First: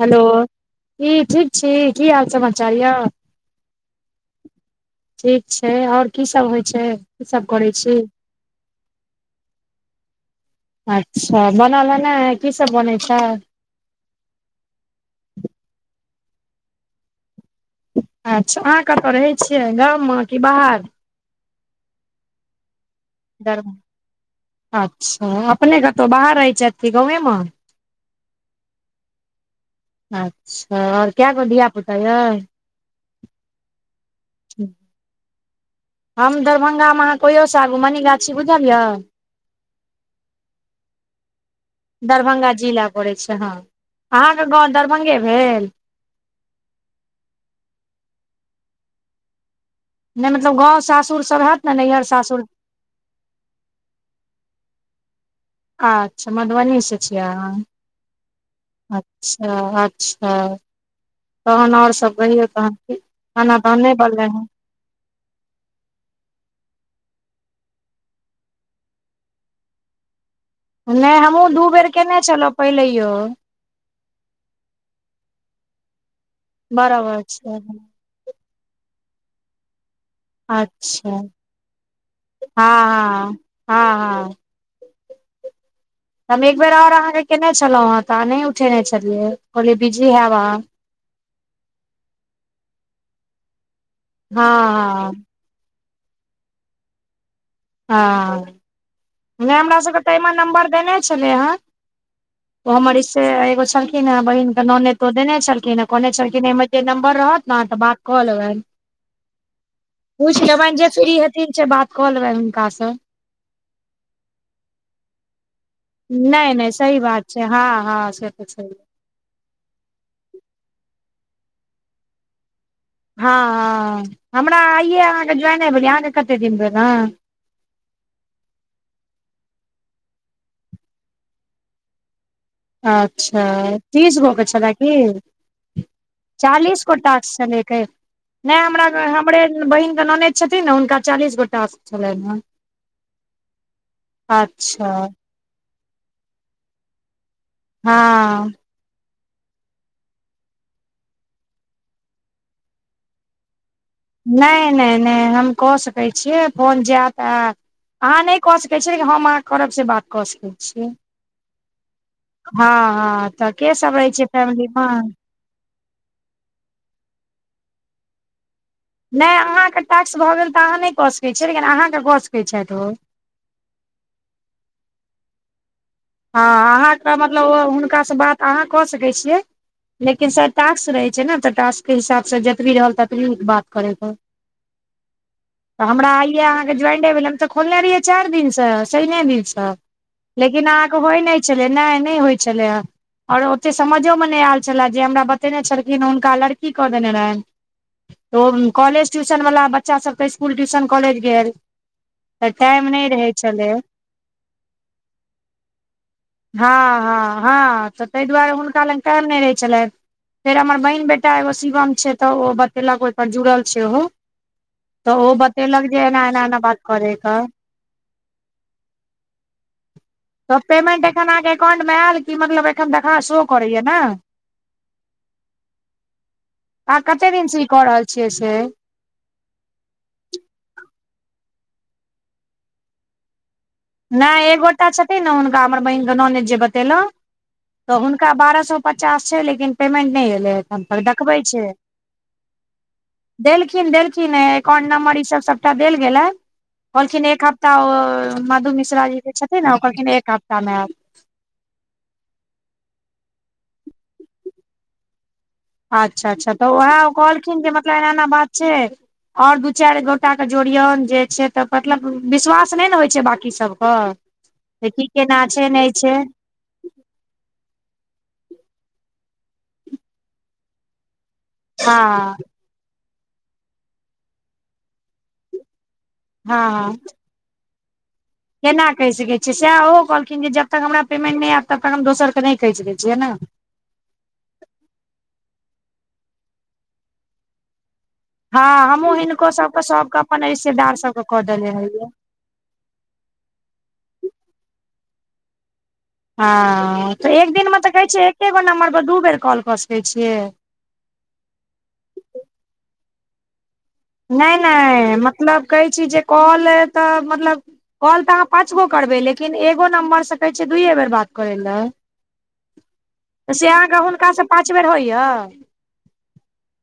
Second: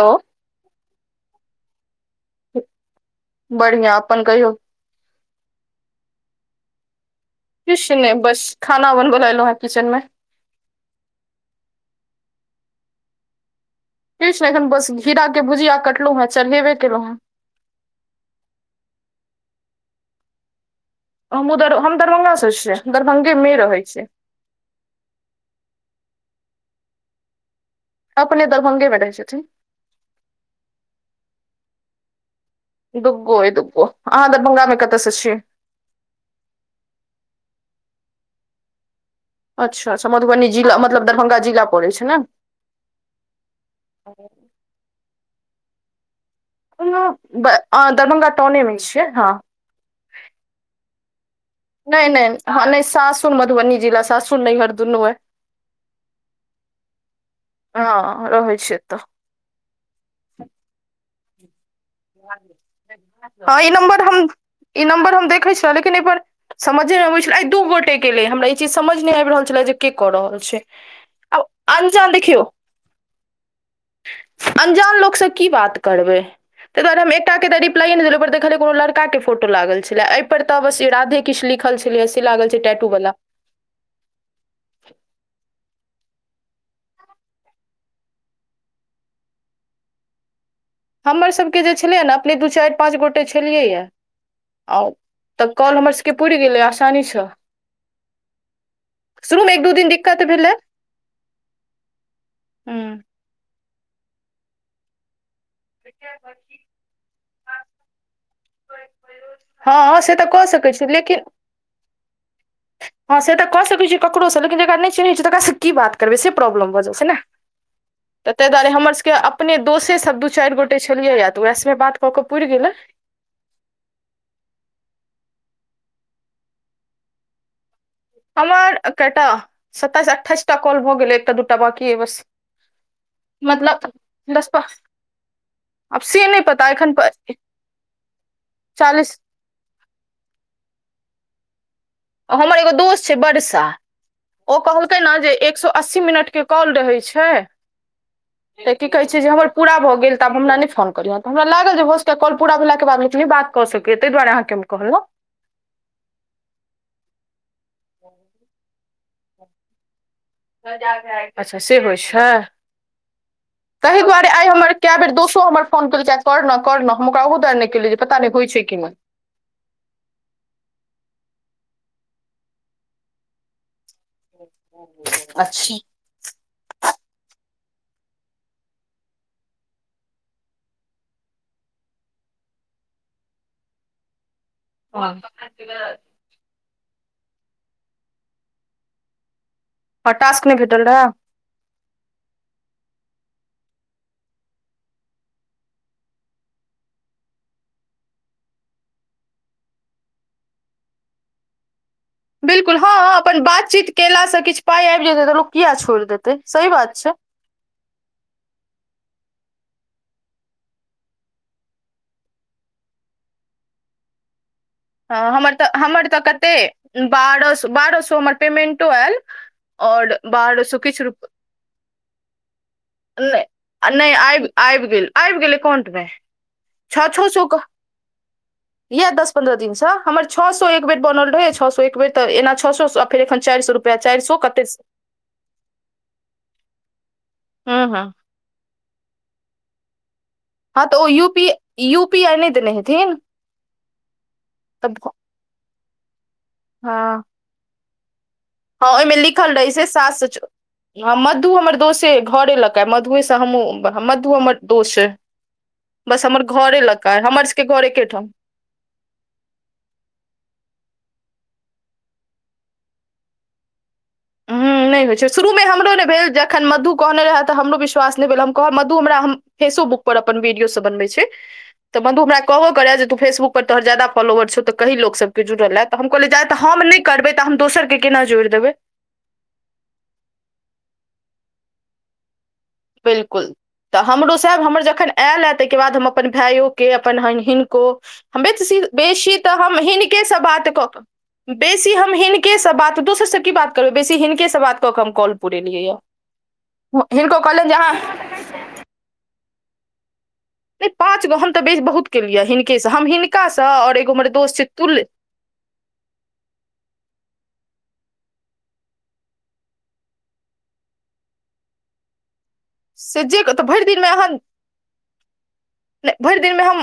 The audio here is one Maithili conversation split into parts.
हेलो कि ठीक छी की हाल समाचार यऽ बढ़िआ अपन कहियौ ठीक छै आओर की सब होय छै सब करै किछ छी नहि बस खाना बनबैल एलौं हें किचन में अच्छा बनल ह नाय की सब बनै छै किछ नहि एखन बस घीरा के भुजिया कटलौ हेँ चरहेबे केलौ हँ अच्छा अहाँ कतय रहैत छियै गाम म कि बाहर हम उर हम दरभंगा स छियै दरभंगे मे दरभंगा। रहै छियै अच्छा अपने कतहु बाहर रहैत छथि कि गाँवे म अपने दरभंगे में रहै छथिन अच्छा आओर क‌ए गो धिया पुता य दुगो ए दुगो अहाँ दरभंगा मे कतय से छी हम दरभंगामे अहाँ कहियोसँ आगू मनी गाछ बुझल य अच्छा अच्छा मधुबनी जिला मतलब दरभंगा जिला पड़ै छै ने दरभंगा जिला पड़ैत छै हँ अहाँके गाँव दरभंगे भेल ह दरभंगा टाउनेमे छियै हँ नहि मतलब गाँव सासुर सब हेत नहि नहि हँ नहि सासुर मधुबनी जिला सासुर नैहर दुनू अय अच्छा मधुबनीसँ छियै अहाँ हँ रहै छियै एतऽ अच्छा अच्छा तहन आओर सब कहियौ तहन की खाना हँ ई तहन नहि नम्बर बनलै हम हँ ई नम्बर हम देखैत छलहुँ लेकिन एहिपर समझे नहि अबैत छलै आ दू गोटे के लेल हमरा ई चीज समझ नहि आबि रहल छलै जे के कऽ रहल छै नहि आब हमहुँ दू बेर अनजान कयने छलहुँ पहिलयो अंजान लोकसँ की बात करबै तहि दुआरे हम बराबर एकटा के छै तऽ रिप्लाइ नहिे देलौ पर देखलिय कोनो लड़का के फोटो लागल छलै पर तऽ बस अच्छा राधे हँ किछ लिखल छलै से लागल छै टैटू वाला हँ हँ हँ हम एक बेेर आओर अहाँके कयने छलौ हं तऽ अहाँ नहि उठेने छलियै कहलियै बिजी हैब अहाँ हमरसभके जे छलै ने अपने दू चारि पाँच गोटे छलियै या हँ आओर हँ तऽ कॉल हमर सबके पूर गेलै आसानी स हँ नै एक दू हमरा दिन सबके तऽ दिक्कत एहिमे भेलै नम्बर देने छलै हंओ हूँ। हमर से एगो छलखिन हे बहिन के नोनैद तऽ देने छलखिन केना कहने छलखिन ए में जे नम्बर रहत ने तऽ बात कऽ लेबनि हँ से तऽ पूछ कऽ सकैत लेबनि छी जे फ्रि लेकिन हेथिन से बात कऽ लेबनि हुनका सँ हँ से तऽ क सकै छै ककरो स लैकिन जेकरा नै चिन्है छियै तकरा स की बात करबै से नहि प्रॉब्लम नहि भऽ जा सही छैय ने बात छै हँ हँ से त तऽ तहि छै दुआरे हमर के अपने दोषे सब दू चार गोटे छलियैया तऽ उएह सबमे बात कऽ के पुर गेले। हँ हँ हमरा आइे अहाँके ज्वइन भेल अहाँके कते दिन भेल ह? हमर कटा सत्तइस अठाइसटा कल भऽ गेलै एकटा दूटा बाकी या बस। अच्छा मतलब तीस गो के दस प छलै की? आब से नहि पता चालीस एखन गोट चलके नहि हमरा चालीस हमरे बहिन के ननैद छथिन ने हुनका चालीस गो टास्क छलनि हँ हमर एगो दोस्त छैय बरसा ओ अच्छा कहलकै ने जे एक सौ अस्सी मिनटके कॉल रहै छैय। हँ तऽ की कहै छैय जे हमर पूरा भऽ गेल तऽ आब हमरा नहि फोन करलियह तऽ हमरा लागल जे भस कॉ पूरा भेलाके बाद निकली बात कऽ सकैत नहि नहि नहि हम क सक कै छियै फोन जायत अहाँ नहि कऽ सकैत छियै लेकिन हम अहाँ करब से बात कऽ सकैत छी। अच्छा से होइ छैय हँ हँ तऽ के सब ताही रहै छै दुआरे आइ फैमिली हमर मे कए बेर दोस्त हमर फोन केलकै कर न कर न हम ओकरा उ दर् नहि केले जे पता नहि होइ छैय कि नहि। नहि अहाँके टाक्स भऽ गेल तऽ अहाँ नहि कऽ सकैत छियै लेकिन अहाँकेँ कऽ सकैत छथि ओ। अच्छी हँ अहाँके मतलब हुनकासँ बात अहाँ कऽ सकैत छियै। लेकिन सर टास्क रहै छैय ने तऽ टास्कके हिसाबसँ जतबी रहल ततबी बात करैके आ हमरा आइये आहां ज्वाइंडी भेल तऽ खोलने रहियै चार दिन से शैने दिन से। ह टास्क नहि भेटल रहा? नहि छलै नहि नहि होइ छलै। आओर ओतेक समझोमे नहि आयल छलए जे हमरा बतेने छलखिने हुनका लड़की कऽ देने रहनि। कॉलेज ट्यूशन वाला बच्चा सब तऽ इसकुल ट्यूशन कॉलेज गेल। तऽ बिल्कुल टाइम हँं नहि रहै अपन छलै बातचीत कयेलासँ किछु पाइ आबि जेतै तऽ लोक किया छोड़ि देतै। सही हँ बात छै हँ हँ तऽ ताहि दुआरे हुनका लग टाइम नहि रहैत छलै। फेर हमर बहिन बेटा एगो शिवम छैय तऽ ओ बतेलक ओहिप जुड़ल छैय ओहो ह तऽ ओ हमर तऽ बतेलक जे हमर तऽ एना एना एना बात कते करैके बारह सौ बारह सए हमर पेमेन्टो आयल आओर त पेमेंट एखन अहाँके एकाउंट मे आयल की मतलब एखन देखान शो करैया नहि ने? नहि आबि आबि गेल आबि गेलै एकाउंटमे। आहां कते दिन से ई क रहल छियै से? इहे दस पन्द्रह दिन स हमर छओ सए एक बेर बनल रहै छ सए एक बेरऽना छओ सए फरन चारि सए नहि एकगोटा छथिन ने हुनका हमर बहिन के ननैद जे बतेलहु हूँ तऽ हूँ हुनका बारह सए पचास छैय लेकिन पेमेंट नहि एलय। हँ तऽ ओ यू पी यू पी आइ नहि देने हेथिन। देलखिन देलखिन ह एकाउंट तऽ नंबर ई सब सबटा देल गेलय हँ कहलखिन एक हफ्त ता मधु हँ मिश्रा जी जे छथिन ने ओ एक हप्ता मे आयत। ह मधु हमर दोषे घरे लऽक मधुए से हमहूँ मधु हमर दोष। अच्छा अच्छा तऽ ओहे हमर कहलखिन सबके जे घर मतलब एना एना एकेठाम बात छैय। आओर दू चारि गोटाके जोड़ियौन जे छैय तऽ मतलब विश्वास नहि ने होइ छैय बाँकी सभके। हूं नहि होइ छैय शुरूमे हमरो नहि भेल ज एखन मधु कहने रहय तऽ हमरो विश्वास नहि भेल हम कहब मधु हमरा हम फेसोबुक पर अपन वीडियो सब बनबै छय तऽ बन्धु हँ हमरा कहब करए जे त फेसबुक पर तोहर जादा फोलवरौ तऽ लोकसभके जुड़लत तऽ हम कहले जाय तऽ हँ हम हँ नहि करबे त हम दोसर केना जोड़ देब केना क सक छ छी सह ओहो कहलखिन जे जब तक हमरा पेमेंट नइ आयब तब तक हम दोसर के नहि के स बिलकुल तऽ हमरो सब हमर जखन आयल हए तहिके बाद हम अपन भायइयोे अपन ए हनको हँ बेची हमहूँ बेसी हिनको तऽ हम सबके हिनक सबके से अपन बात कऽ रिश्तेदार सबके कऽ के देने बेसी रहियै हमही हनके से बात दोसर से की बात करबइ बेसी हिनके से बात कऽ क हम कॉल पुरेलिय या हँ तऽ एक दिनमे तऽ कहैत छियै एक् गो नम्बरपर दू बेर कॉल कऽ सकैत छियइ नहि पाँच गहँ तऽ बेच बहुत केलियै हिनकेसँ हम हिनकासँ ओर नय नहि मतलब कहै छी जे कॉल तऽ मतलब कॉल तऽ अहाँ पाँच गो करबै लेकिन एगो नम्बरसँ कहै छियै दुूइयए बेर बात करइ लए जे तऽ से भरि अहाँके दिनमे अहाँ हुनकासँ पाँच बेर होइया नहि भैर दिन में हम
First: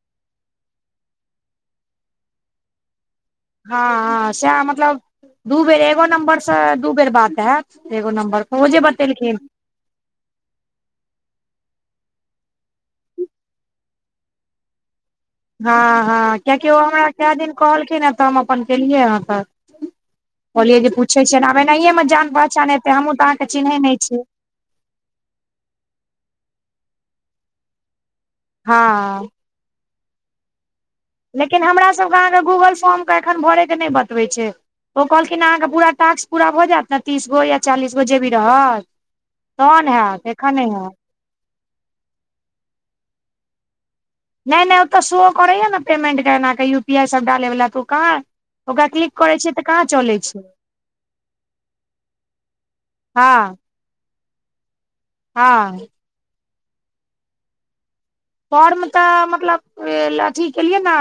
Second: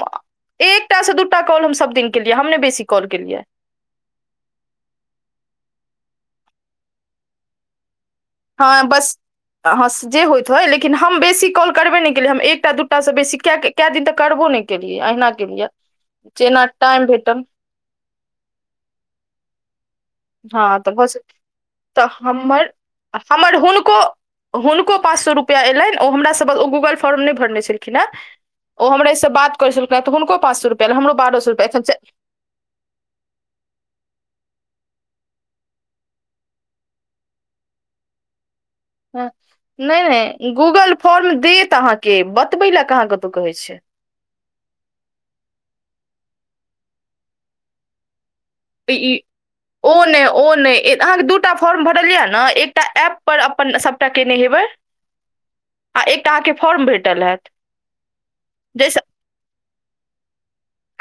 एकटा से दू टा कॉल हम सभ दिन केलियै हम ने बेसी कॉल केलियै हँ सएह मतलब दू बेर एगो नम्बरसँ दू बेर बात हैत एगो नम्बर पर ओ जे हँ बस बतेलखिन तऽ अहाँ जे होइत हइ लेकिन हम बेसी कॉल करबइ नहि केलियै हम एकटा दूटाासँ बेसी कए कऽ कए दिन तऽ करबो नइ केलियै अहिना केलियै हँ हँ जेना कियाकि ओ टाइम हमरा कए भेटल दिन कहलखिन हे तऽ हम अपन केलियै हं तक हँ कहलियै तऽ जे पूछ बस छियइ आब तऽ एनाहिएमे जान हमर पहचान हेतै हमूँ तऽ अहाँकेँ हमर चिन्हैत हुनको नैछी हुनको पाँच सौ रुपैआ एयलन ओ हमरा सभके ओ गूगल फोर्म नय भरने छलखिन हेँ हँ ओ हमरे से बात कर छलक हं तऽ हुनको पास स रुपा लेकिन हमरासभके अहाँके गूगल फॉर्मके एखन भरयके नहि बतबै छय ओ कहलखिन अहाँके पूरा टास्क पूरा भऽ जायत ने तीस गो या चालीस गो जे भी रहत हं तहन नहि हैत नहि एखन हैत गूगल फॉर्म देत अहाँके बतबै लए कह अहाँ कतहु कहै छ नय नय ओ तऽ सेहो करैए ने पेमेन्टके एनाकऽ यू पी आइ सभ डालैवला तू कह तऽ ई कलिकै छै ओ नय ओ नहि अहाँकेँ दूटा फॉर्म भरल यए ने एकटा एप्प पर हँ अपन तऽ के नेहेबै हँ आ एकटा अहाँके फॉर्म भेटल हैत फोर्म जाहिसँ तऽ मतलब अथी केलियै ने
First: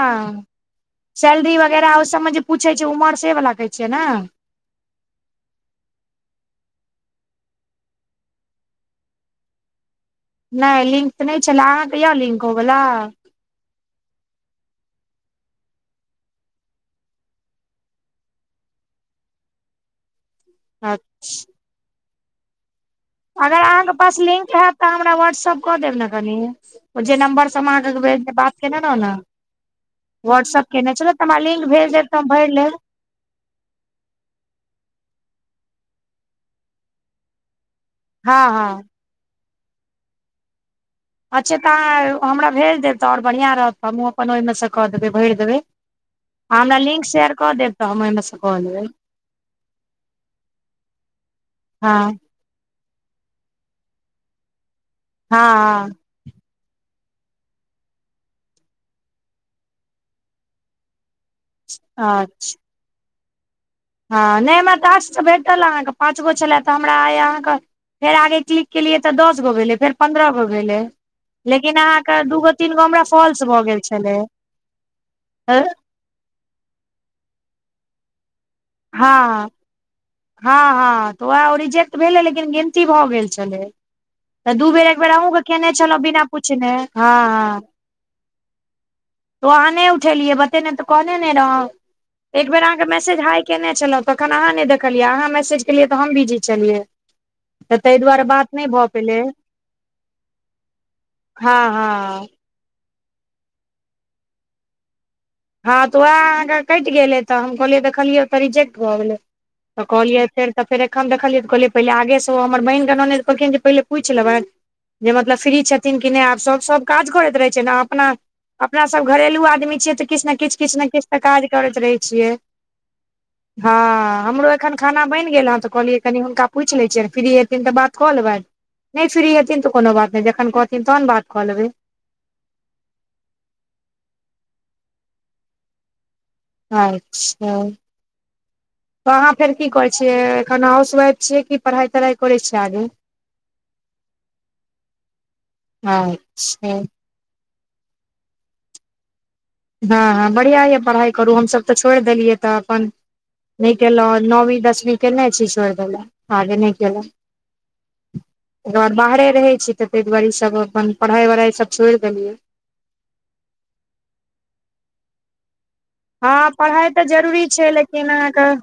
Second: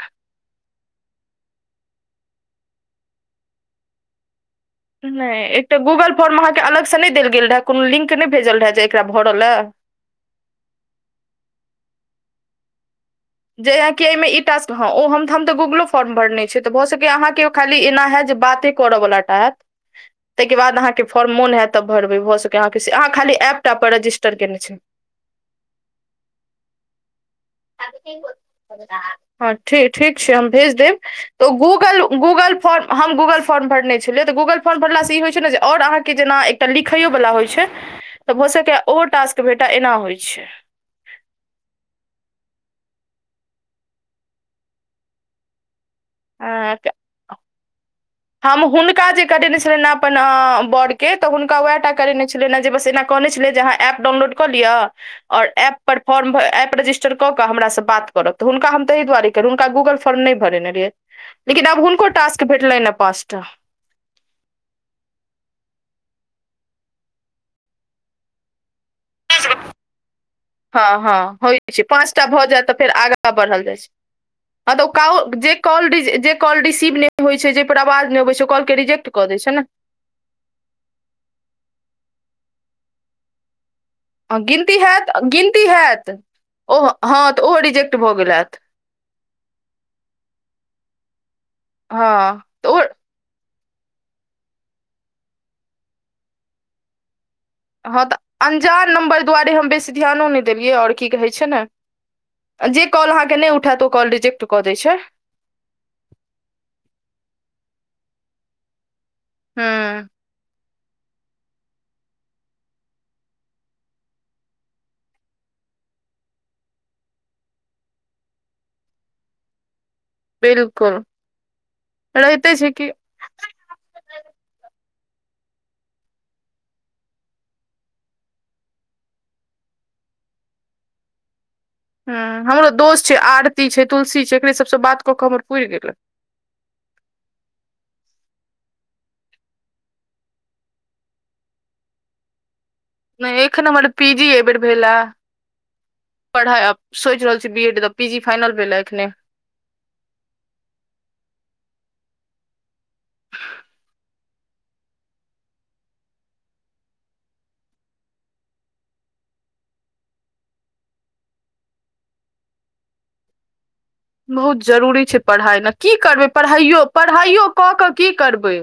सैलरी वगैरह ओहि सब में जे पूछै छै उमर से वला कहै छियै ने नहि एकटा गूगल फोर्म अहाँकेँ अलगसँ नइ देल गेल रहय कोनो लिंक नहि भेजल रहय जे एकरा भरऽ लए नय लिंक तऽ नहि छलै अहाँके यए लिंक हो गेलै जे एहि मे ई टास्क हँ ओ हम हम तऽ गूगलो फॉर्म भरने छिय तऽ भऽ सकैए अहाँके खाली एना हय जे बाते कोर बला टाप [inaudible] तहिके बाद अहाँ के फॉर्म मन हैत तऽ भरब भ सकै अहाँके से अहाँ खाली एप टापर रजिस्टर कने छी वातसप कऽ देब न कनि जे नम्बर से हम अहाँके भेज बात केने रहौ ने हँ ठ ठीक छै हम व्हाट्सअप भेज केने देब छलहुँ हमरा तऽ लिंक भेज गूगल देब तऽ हम भरि गूगल लेब फॉर्म हम गूगल फॉर्म भरने छलियै तऽ गूगल फॉर्म भरलासँ ई होइत छै ने जे ओर अहाँके जेना एकटा लिखैओवला होइ छय तऽ भऽ हँ सकै हँ ओहो टास्क भेटा एना होइ छय अच्छा तऽ अहाँ हमरा भेज देब तऽ और बढ़िआँ रहत तऽ हमहूँ अपन ओहिमे सँ कऽ देबै भैर देबै हमरा छै लिंक शेयर कऽ देब तब ओहिम सँ हम कऽ लेबै हुनका जे करेने छलियैन अपन अ बड़ के तऽ हुनका उएह टा हँ करेने छ एना जे बस एना कहने छलै जे अहाँ एप डाउनलोड कऽ लिय ओर एप हँ पर फॉर्म एप रजिस्टर कऽ कऽ हमरा सँ बात करब तऽ हुनका हम तहि दुआरे करू हुनका गूगल फोर्म नहि भरेने रहिये [inaudible] लेकिन अब हुनको हँ टास्क अच्छा भेटलैन अ पाँच टा हँ नहि हमरा टाक्स भेटल अहाँकेँ पाँच गो छलए तऽ हमरा आइ अहाँके फेर आगे क्लिक केलिए तऽ दस गो भेले फेर पंद्रह गो भेलै हँ हँ होइ लेकिन छै अहाँ पाँच कऽ टा भऽ दूगो जायत तऽ तीन गो फेर हमरा आगाँ फॉल्स भऽ बढ़ल जाइ गेल छै छलै हँ तऽ ओ काव जे कॉल जे कॉल रिसीव नहि होइ छै जहिपर आवाज नहि आबै छै ओ कॉल हँ हँ हँ तऽ ओएह रिजेक्ट भेलै लेकिन गिनती भऽ गेल छलै हँ तऽ दू गिनती बेर एक बेर हैत आूग गिनती केने छलोह हैत बिना पूछने ओ हँ तऽ ओहो हँ रिजेक्ट भऽ गेल हैत तो अहाँ नहि उठेलिये बतेने तो कहने ने रहौ हँ एक बेर तऽ ओ अहाँकेँ मैसेज हाय केने छलहुँ तखन अहाँ नहि देखलियै अहाँ मैसेज केलियै तऽ हम बिजी छलियै ताहि हँ तऽ दुआरे बात नहि भऽ अन्जान पेलै नम्बर दुआरे हम बेसी ध्यानो नहि देलियै और की कहै छै न हँ हँ आ जे कॉल अहाँकेँ नहि उठायत ओ कॉल रिजेक्ट कऽ दै छै हँ तऽ वएह अहाँके कटि गेलै तऽ हम कहलियै देखलियै तऽ रिजेक्ट भऽ गेलै हूँ तऽ कहलियै फेर तऽ फेर एखन देखलियै तऽ कहलियै पहिले आगेसँ ओ हमर बहिन कऽ ननैद कहलखिन जे पहिले पूछि लेबै जे मतलब फ्री छथिन कि नहि आब सभ सभ काज करैत रहै छै अपना अपना सभ घरेलू आदमी छियै तऽ किछ नै किछ किछ नै बिल्कुल किछ तऽ काज करैत रहै छियै रहिते छै कि हँ हमरो एखन खाना बनि गेल हँ तऽ कहलियै कनि हुनका पूछि लै छियनि फ्री हेथिन तऽ बात कऽ लेबैन नहि फ्री हेथिन तऽ कोनो बात नहि जखन कहथिन तहन बात कऽ लेबै हूँ हमरो दोस्त छै आरती छै तुलसी छै एकरे सभसँ बात कऽ कऽ हमर पुरि गेलै अच्छा तऽ अहाँ फेर की करै छियै एखन हाउसवाइफ छियै कि पढ़ाइ तढ़ाइ करै छियै आगे नहि एखन हमर पी जी एहि बेेर भेलाह पढ़ाई अब अच्छा सोच रहल छियै बी एड दऽ पीजी फानल भेले एखने हँ हँ बढ़िआँ यऽ पढ़ाइ करू हमसभ तऽ छोड़ि देलियै तऽ अपन नहि केलहुँ नौवी दसमी केने छी छोड़ि देलहुँ आगे नहि केलहुँ त बाद बाहरे रहे छी तऽ तहि दुआरे ई सब अपन पढ़ाई वढ़ाई सब छोड़ देलियै बहुत जरूरी छै पढ़ाइ नऽ की करबै हँ पढ़ाइयो पढ़ाइ तऽ पढ़ाइयो जरूरी कऽ छै कऽ लेकिन की अहाँके करबै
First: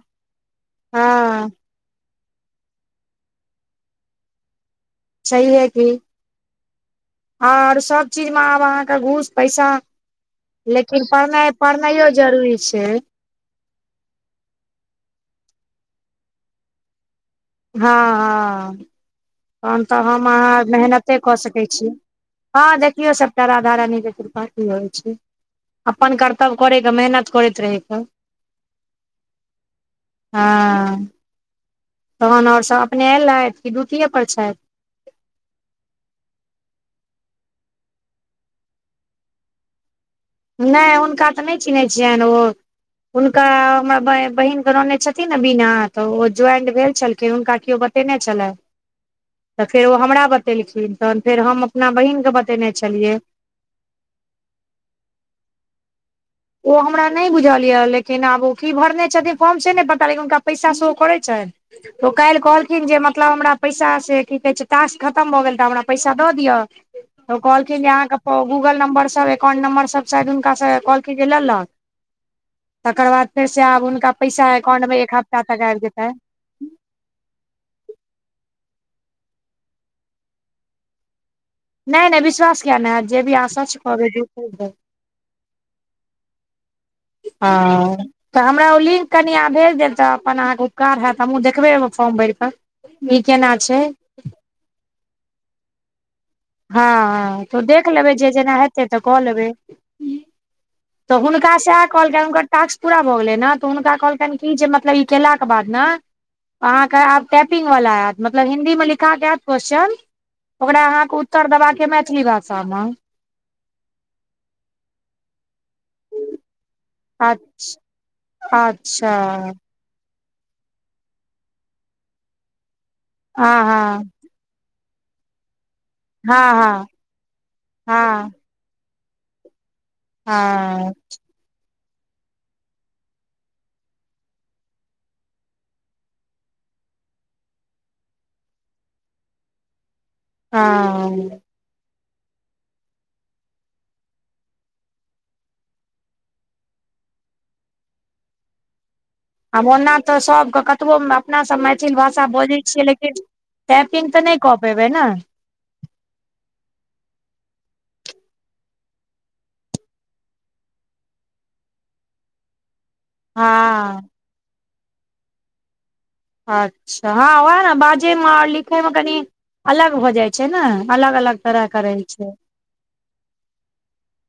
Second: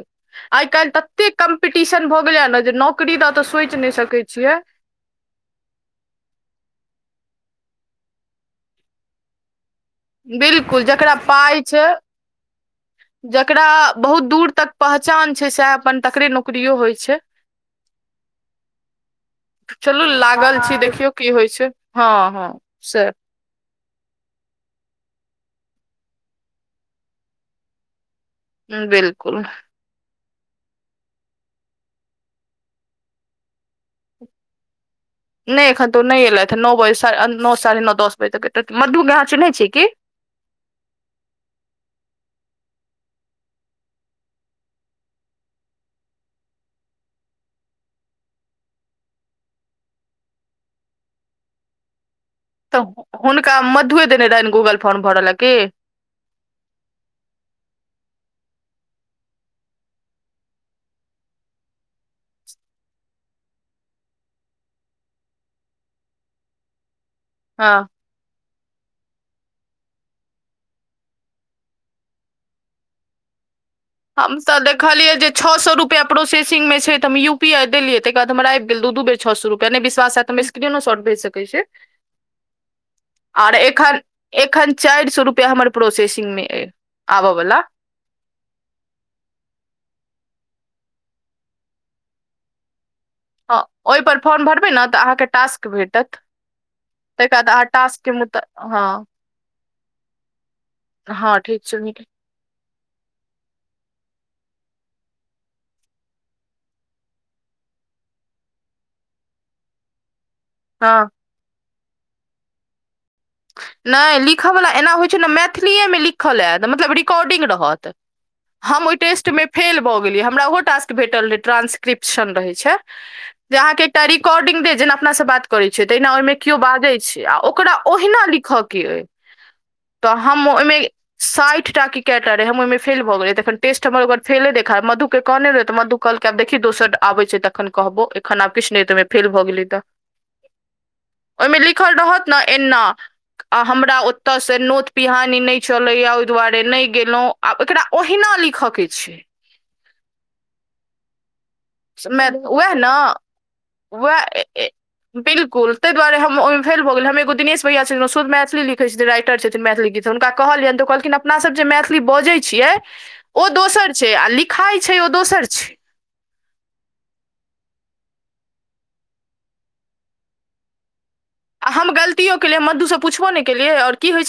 आइ काल्हि तते हँ कम पिटीशन भऽ गेलै हँ नऽ जे नौकरी दऽ तऽ सोच नहि सकैय छियै छैहे की और सब चीज मऽ आब अहाँक घूस पैसा बिल्कुल लेकिन जकरा पढ़नाइ पाइ छै पढ़नाइयो जरूरी छै जकरा बहुत दूर तक पहचान छै सएह अपन तकरे नौकरियो होइ छै हँ हँ तखन तऽ चलू हम अहाँ लागल छी देखियौ मेहनते की कऽ होइ छै सकैत छी हँ हँ से देखियौ सभ कारा धारा नै जे त्रिपाठी होइ छै अपन कर्तव्य करै कऽ मेहनत करैत रहै कऽ बिलकुल हँ तहन आओर सभ अपने एलैथ कि ड्यूटिए पर छथि नहि एखन तो नहि एलथि हे नओ बजे नओ साढ़े नओ दस बजे तक एतैथ मधु [unintelligible] चिनहै छियै की नहि हुनका तऽ नहि चिन्हैत छियनि ओ हुनका हमरा बहिन के ननैद छथिन ने बिना तऽ ओ ज्वाइंड भेल छलखिन हुनका केओ छलए त फेर ओ हमरा बतेलखिन तहन फेर हम अपना बहिन तऽ हुनका मधुए देने रहनि गूगल फोर्म भरऽ ल की ओ हमरा नहि बुझल यए लेकिन आब ओ की भरने छथिन फॉर्म से नहि पता लेकिन हुनका पैसा सेह करैत छनि तऽ काल्हि कहलखिन जे मतलब हमरा पैसा से की कहे छै टासक खतम भऽ गेल तऽ हमरा पैसा दऽ दिअ [inaudible] हँ [inaudible] की जे लेलक तकर बाद फेर से आ हम स देखलियै जे छ सए रुपया प्रो फेसिंग मे छै तऽ हम यू पी आई देलिय तहि बाद हमरबि गेल दू दू बेर छ छ सए रूपया नहिश्वास हत त हम स्क्रीनो शर्ट भेज सकै छी नहि नहि विश्वास किया नहि हैत जे भी अहाँ आर सच एखन कहबै झूठ नहि कहबै एखन चारि सए रुपआ हमर प्रोसेसिंग मे अय हँ तऽ हमरा ओ लिंक कनि आहाँ भेज देव तऽ अपन अहाँके उपकार हैतत हमहूँ देखबै फॉर्म भरि कऽ ई केना छै ओहिपर फॉर्म भरबै न तऽ अहाँके टास्क भेटत तई हँ आ टास्क त हँ त हँ हुनका ठीक छै सए नीक। कहलकैन कल क टास्क पूरा भऽ गेलै न तऽ हुनका कहलकनि क जे मतलब ई केलाक के बाद न अहाँकेँ आब टैपिंग वला आयत मतलब हिन्दीमे लिखा क आयत क्वेश्चन ओकरा हँ अहाँके उत्तर देबाक य मैथिली भाषामे नहि लिखयवला एना होइ छै न मैथिलीए मे लिखल यात मतलब रेकोडिंग रहत हम ओय अच्छा टेस्ट मे फेल भऽ गेलियै हमरा ओहो टास्क भेटल रहै ट्रांस्क्रिप्शन रहै छै जे हँ अहाँ हँ केटारी काॅडिंग दे जेना अपना सब जेना अपना सब बात छै तहिना ओहिमे हँ केओ हँ बाजै छै आ ओकरा ओहिना हँ खके तऽ हम ओहिमे हँ साइठटा कएटा रहै हम ओहिमे फेल भऽ गेलै तखन टेस्ट हम ओकर फेले देखाब मधुकेँ कहने रह तऽ मधु कहलक आब देखी दोसर आबै छै तऽ एखन कहबो एखन आब किछ नहि तहिमे फेल भऽ गेलै तऽ हँ ओहिमे लिखल रहत न एना आ हमरा ओतयसँ नोत पिहानी नहि चलैए ओहि दुआरे नहि गेलहुँ आब एकरा ओहिना लिखअ के छै आब ओना तऽ सबके कतबो अपना सबमे मैथिल भाषा बजै उएह छियै ने लेकिन टैपिंग तऽ नहि कऽ पेबै ने तैई दुआरे हम ओहिमे फैल भऽगेलिय हम एगो दिश भयआ छथिन ओ शद्ध मैथिलीखैत छथि राइटर छथिन मैथिलीत हुनक कहलियनि तऽ कहलखिन अपना सब जे मैथिली बजै छियै ओ दोसर हँ छै आ लिखाई छै ओ दोसर छै अच्छा हँ वएह ने बाजैमे आओ लिखैमे कनि अलग भ जाइ छै ने अलग अलग आ तरहके हम रहै छै गलतियो केलियै हम मदु स पुछबो नहि केलियै आओर की होइ छै